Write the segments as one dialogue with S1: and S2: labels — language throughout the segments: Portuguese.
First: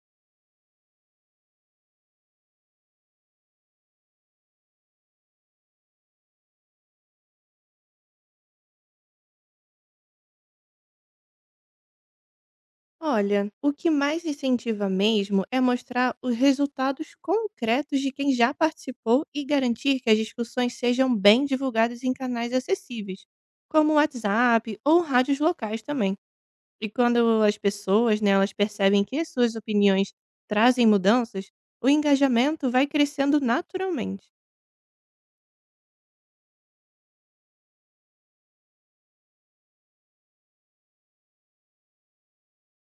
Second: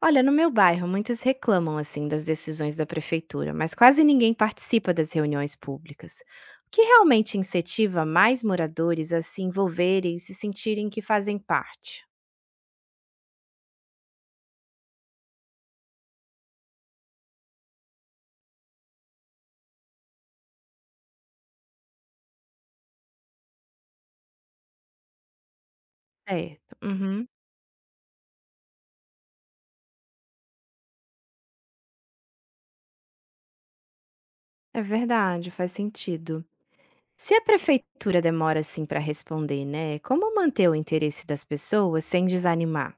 S1: Olha, no meu bairro, muitos reclamam assim das decisões da prefeitura, mas quase ninguém participa das reuniões públicas. O que realmente incentiva mais moradores a se envolverem e se sentirem que fazem parte?
S2: Olha, o que mais incentiva mesmo é mostrar os resultados concretos de quem já participou e garantir que as discussões sejam bem divulgadas em canais acessíveis, como o WhatsApp ou rádios locais também.
S1: Certo.
S2: E
S1: Uhum.
S2: quando as pessoas né, elas percebem que as suas opiniões trazem mudanças, o engajamento vai crescendo naturalmente.
S1: É verdade, faz sentido. Se a prefeitura demora assim para responder, né? Como manter o interesse das pessoas sem desanimar?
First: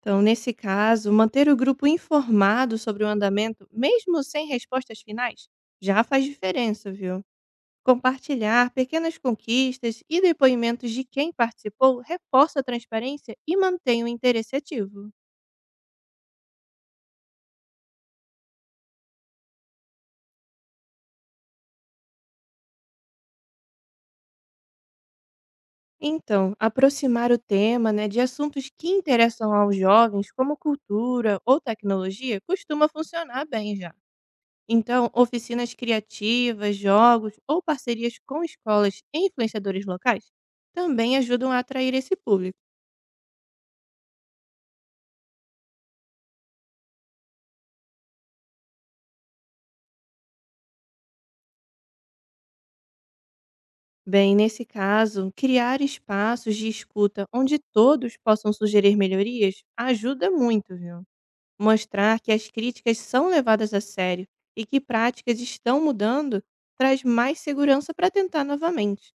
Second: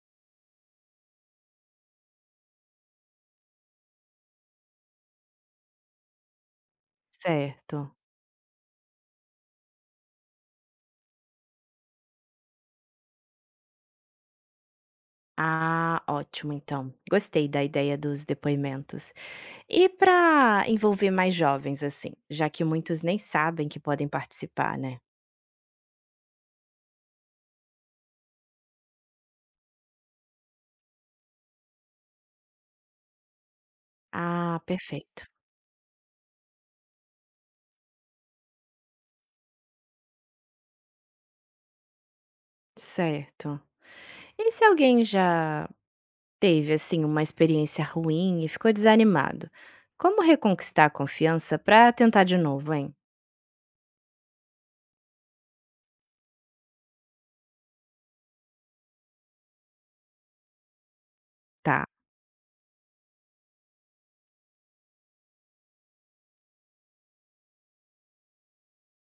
S2: Então, nesse caso, manter o grupo informado sobre o andamento, mesmo sem respostas finais, já faz diferença, viu?
S1: Certo.
S2: Compartilhar pequenas conquistas e depoimentos de quem participou reforça a transparência e mantém o interesse ativo.
S1: Ah, ótimo, então. Gostei da ideia dos depoimentos. E para envolver mais jovens, assim, já que muitos nem sabem que podem participar, né?
S2: Então, aproximar o tema né, de assuntos que interessam aos jovens, como cultura ou tecnologia, costuma funcionar bem já.
S1: Ah,
S2: Então,
S1: perfeito.
S2: oficinas criativas, jogos ou parcerias com escolas e influenciadores locais também ajudam a atrair esse público.
S1: Certo. E se alguém já teve, assim, uma experiência ruim e ficou desanimado? Como reconquistar a confiança para tentar de novo, hein?
S2: Bem, nesse caso, criar espaços de escuta onde todos possam sugerir melhorias ajuda muito, viu?
S1: Tá.
S2: Mostrar que as críticas são levadas a sério e que práticas estão mudando traz mais segurança para tentar novamente.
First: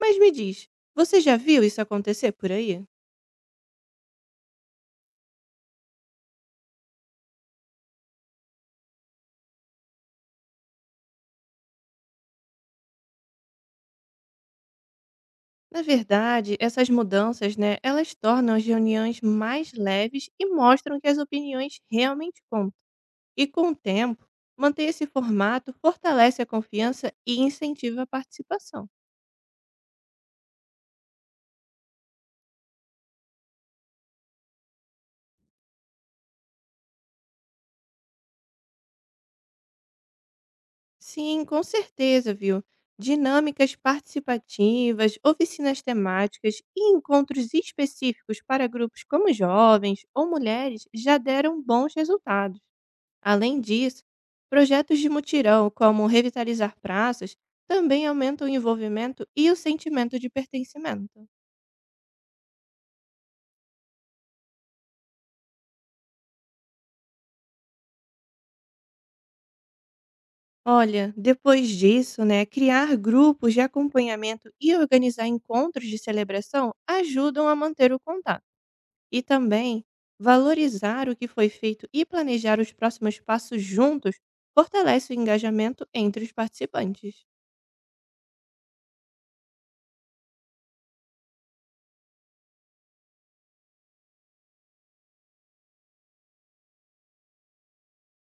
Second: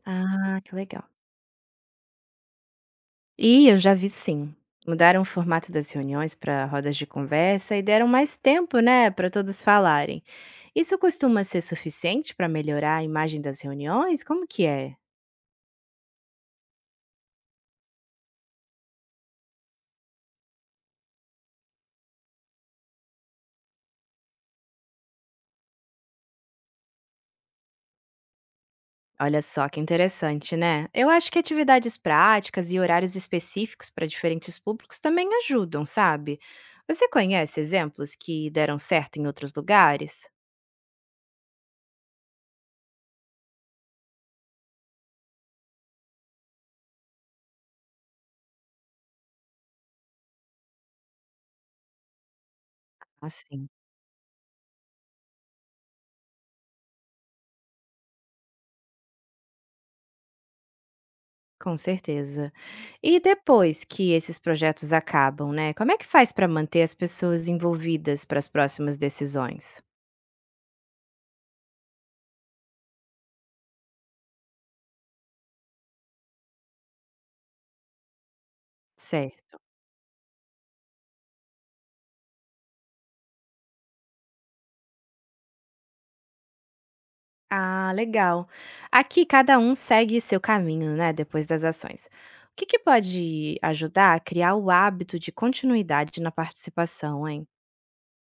S2: Mas me
S1: Ah,
S2: diz,
S1: que legal.
S2: você já viu isso acontecer por aí?
S1: E eu já vi sim. Mudaram o formato das reuniões para rodas de conversa e deram mais tempo, né, para todos falarem. Isso costuma ser suficiente para melhorar a imagem das reuniões? Como que é?
S2: Na verdade, essas mudanças, né, elas tornam as reuniões mais leves e mostram que as opiniões realmente contam. E com o tempo, manter esse formato fortalece a confiança e incentiva a participação.
S1: Olha só que interessante, né? Eu acho que atividades práticas e horários específicos para diferentes públicos também ajudam, sabe? Você conhece exemplos que deram certo em outros lugares?
S2: Sim, com certeza, viu? Dinâmicas participativas, oficinas temáticas e encontros específicos para grupos como jovens ou mulheres já deram bons resultados. Além
S1: Assim,
S2: disso, projetos de mutirão, como revitalizar praças, também aumentam o envolvimento e o sentimento de pertencimento.
S1: com certeza. E depois que esses projetos acabam, né? Como é que faz para manter as pessoas envolvidas para as próximas decisões?
S2: Olha, depois disso, né, criar grupos de acompanhamento e organizar encontros de celebração ajudam a manter o contato. E
S1: Certo.
S2: também valorizar o que foi feito e planejar os próximos passos juntos fortalece o engajamento entre os participantes.
S1: Ah, legal. Aqui cada um segue seu caminho, né, depois das ações. O que que pode ajudar a criar o hábito de continuidade na participação, hein?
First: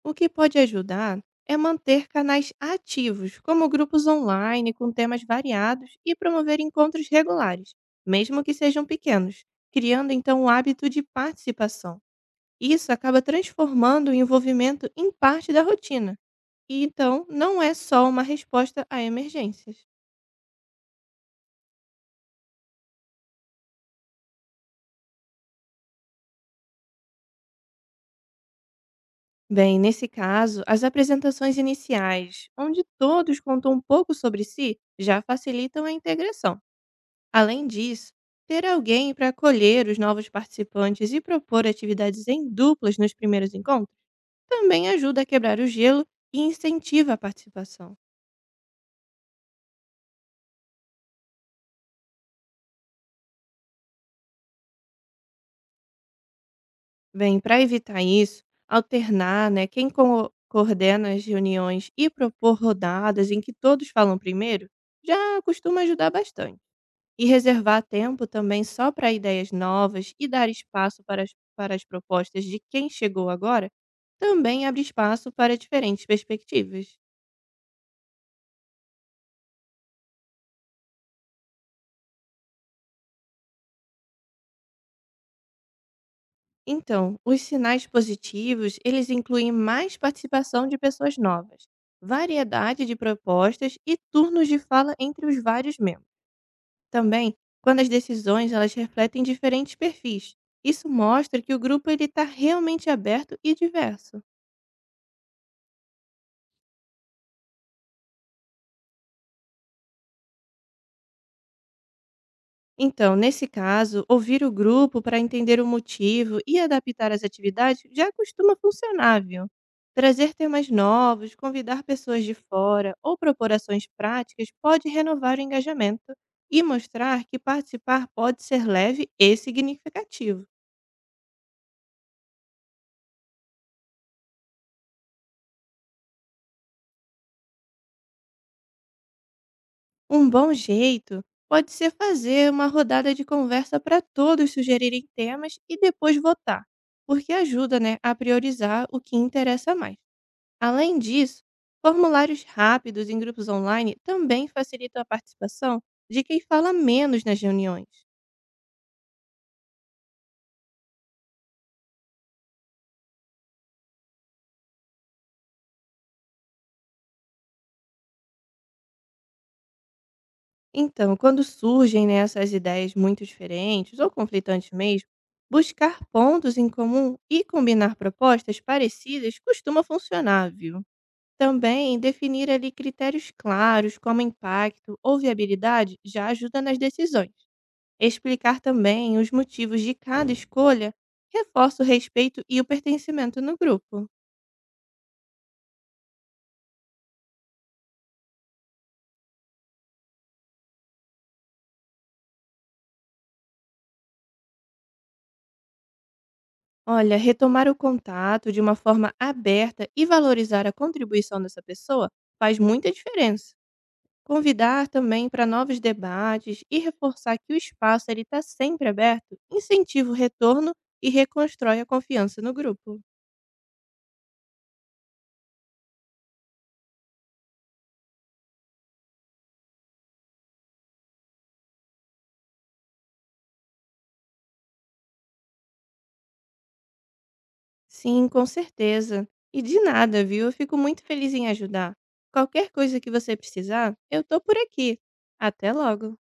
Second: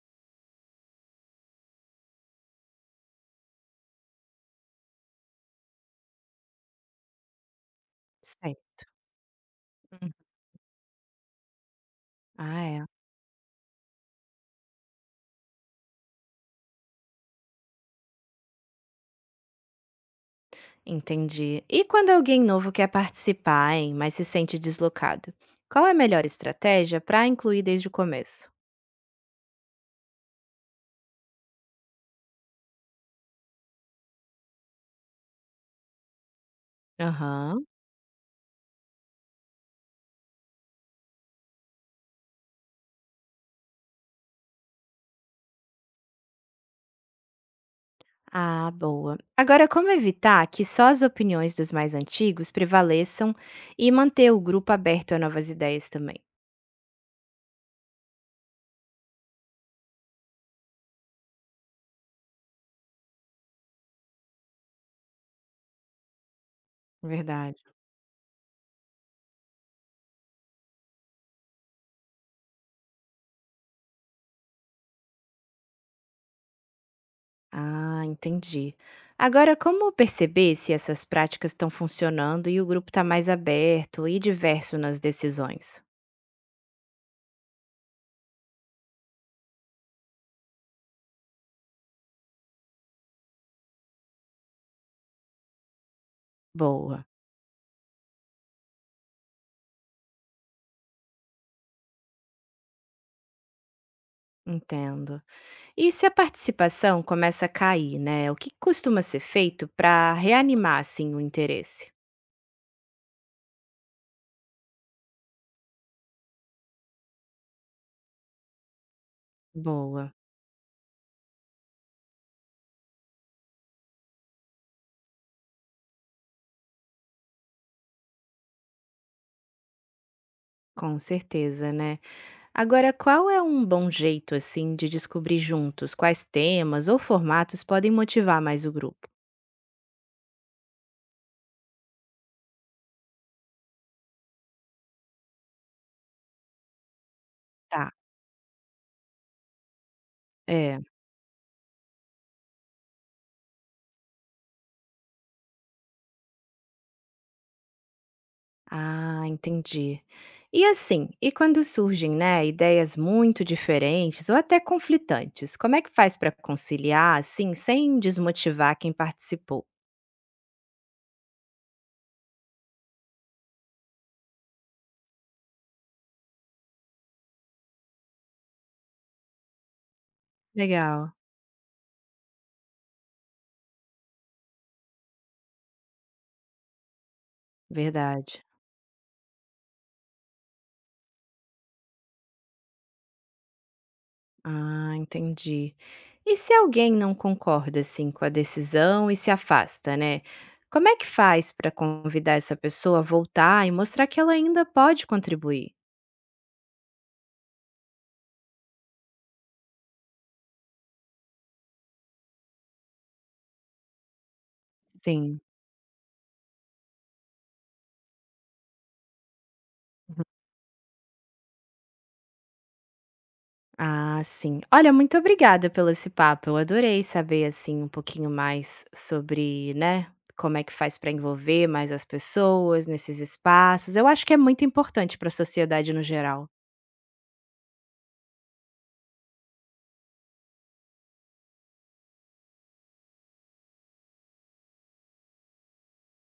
S2: O que pode ajudar é manter canais ativos, como grupos online com temas variados e promover encontros regulares, mesmo que
S1: Sei.
S2: sejam pequenos, criando
S1: Hum.
S2: então o hábito de participação.
S1: Ah, é.
S2: Isso acaba transformando o envolvimento em parte da rotina, e então não é só uma resposta a emergências.
S1: Entendi. E quando alguém novo quer participar, hein, mas se sente deslocado? Qual é a melhor estratégia para incluir desde o começo?
S2: Bem, nesse caso, as apresentações iniciais, onde todos contam um pouco sobre si, já facilitam a integração. Além
S1: Aham.
S2: disso, ter alguém para acolher os novos participantes e propor atividades em duplas nos primeiros encontros também ajuda a quebrar o gelo e incentiva a participação.
S1: Ah, boa. Agora, como evitar que só as opiniões dos mais antigos prevaleçam e manter o grupo aberto a novas ideias também?
S2: Bem, para evitar isso, alternar, né, quem coordena as reuniões e propor rodadas em que todos falam primeiro, já costuma ajudar bastante. E
S1: Verdade.
S2: reservar tempo também só para ideias novas e dar espaço para as propostas de quem chegou agora, também abre espaço para diferentes perspectivas.
S1: Ah, entendi. Agora, como perceber se essas práticas estão funcionando e o grupo está mais aberto e diverso nas decisões?
S2: Então, os sinais positivos, eles incluem mais participação de pessoas novas, variedade de propostas e turnos de fala entre os vários membros.
S1: Boa,
S2: Também, quando as decisões elas refletem diferentes perfis, isso mostra que o grupo ele está realmente aberto e diverso.
S1: entendo. E se a participação começa a cair, né? O que costuma ser feito para reanimar assim o interesse?
S2: Então, nesse caso, ouvir o grupo para entender o motivo e adaptar as atividades já costuma funcionar, viu?
S1: Boa,
S2: Trazer temas novos, convidar pessoas de fora ou propor ações práticas pode renovar o engajamento e mostrar que participar pode ser leve e significativo.
S1: com certeza, né? Agora, qual é um bom jeito assim de descobrir juntos quais temas ou formatos podem motivar mais o grupo?
S2: Um bom jeito pode ser fazer uma rodada de conversa para todos sugerirem temas e depois votar, porque ajuda
S1: Tá.
S2: né, a priorizar o que interessa mais.
S1: É.
S2: Além disso, formulários rápidos em grupos online também facilitam a participação de quem fala menos nas reuniões.
S1: Ah, entendi. E assim, e quando surgem, né, ideias muito diferentes ou até conflitantes, como é que faz para conciliar, assim, sem desmotivar quem participou?
S2: Então, quando surgem né, essas ideias muito diferentes ou conflitantes mesmo, buscar pontos em comum e combinar propostas parecidas costuma funcionar, viu?
S1: Legal,
S2: Também definir ali critérios claros como impacto ou viabilidade já ajuda nas decisões.
S1: verdade.
S2: Explicar também os motivos de cada escolha reforça o respeito e o pertencimento no grupo.
S1: Ah, entendi. E se alguém não concorda, assim, com a decisão e se afasta, né? Como é que faz para convidar essa pessoa a voltar e mostrar que ela ainda pode contribuir?
S2: Olha, retomar o contato de uma forma aberta e valorizar a contribuição dessa pessoa faz muita diferença. Convidar também
S1: Sim.
S2: para novos debates e reforçar que o espaço está sempre aberto incentiva o retorno e reconstrói a confiança no grupo.
S1: Ah, sim. Olha, muito obrigada pelo esse papo. Eu adorei saber assim um pouquinho mais sobre, né, como é que faz para envolver mais as pessoas nesses espaços. Eu acho que é muito importante para a sociedade no geral.
S2: Sim, com certeza. E de nada, viu? Eu fico muito feliz em ajudar. Qualquer coisa que você precisar, eu tô por aqui. Até logo!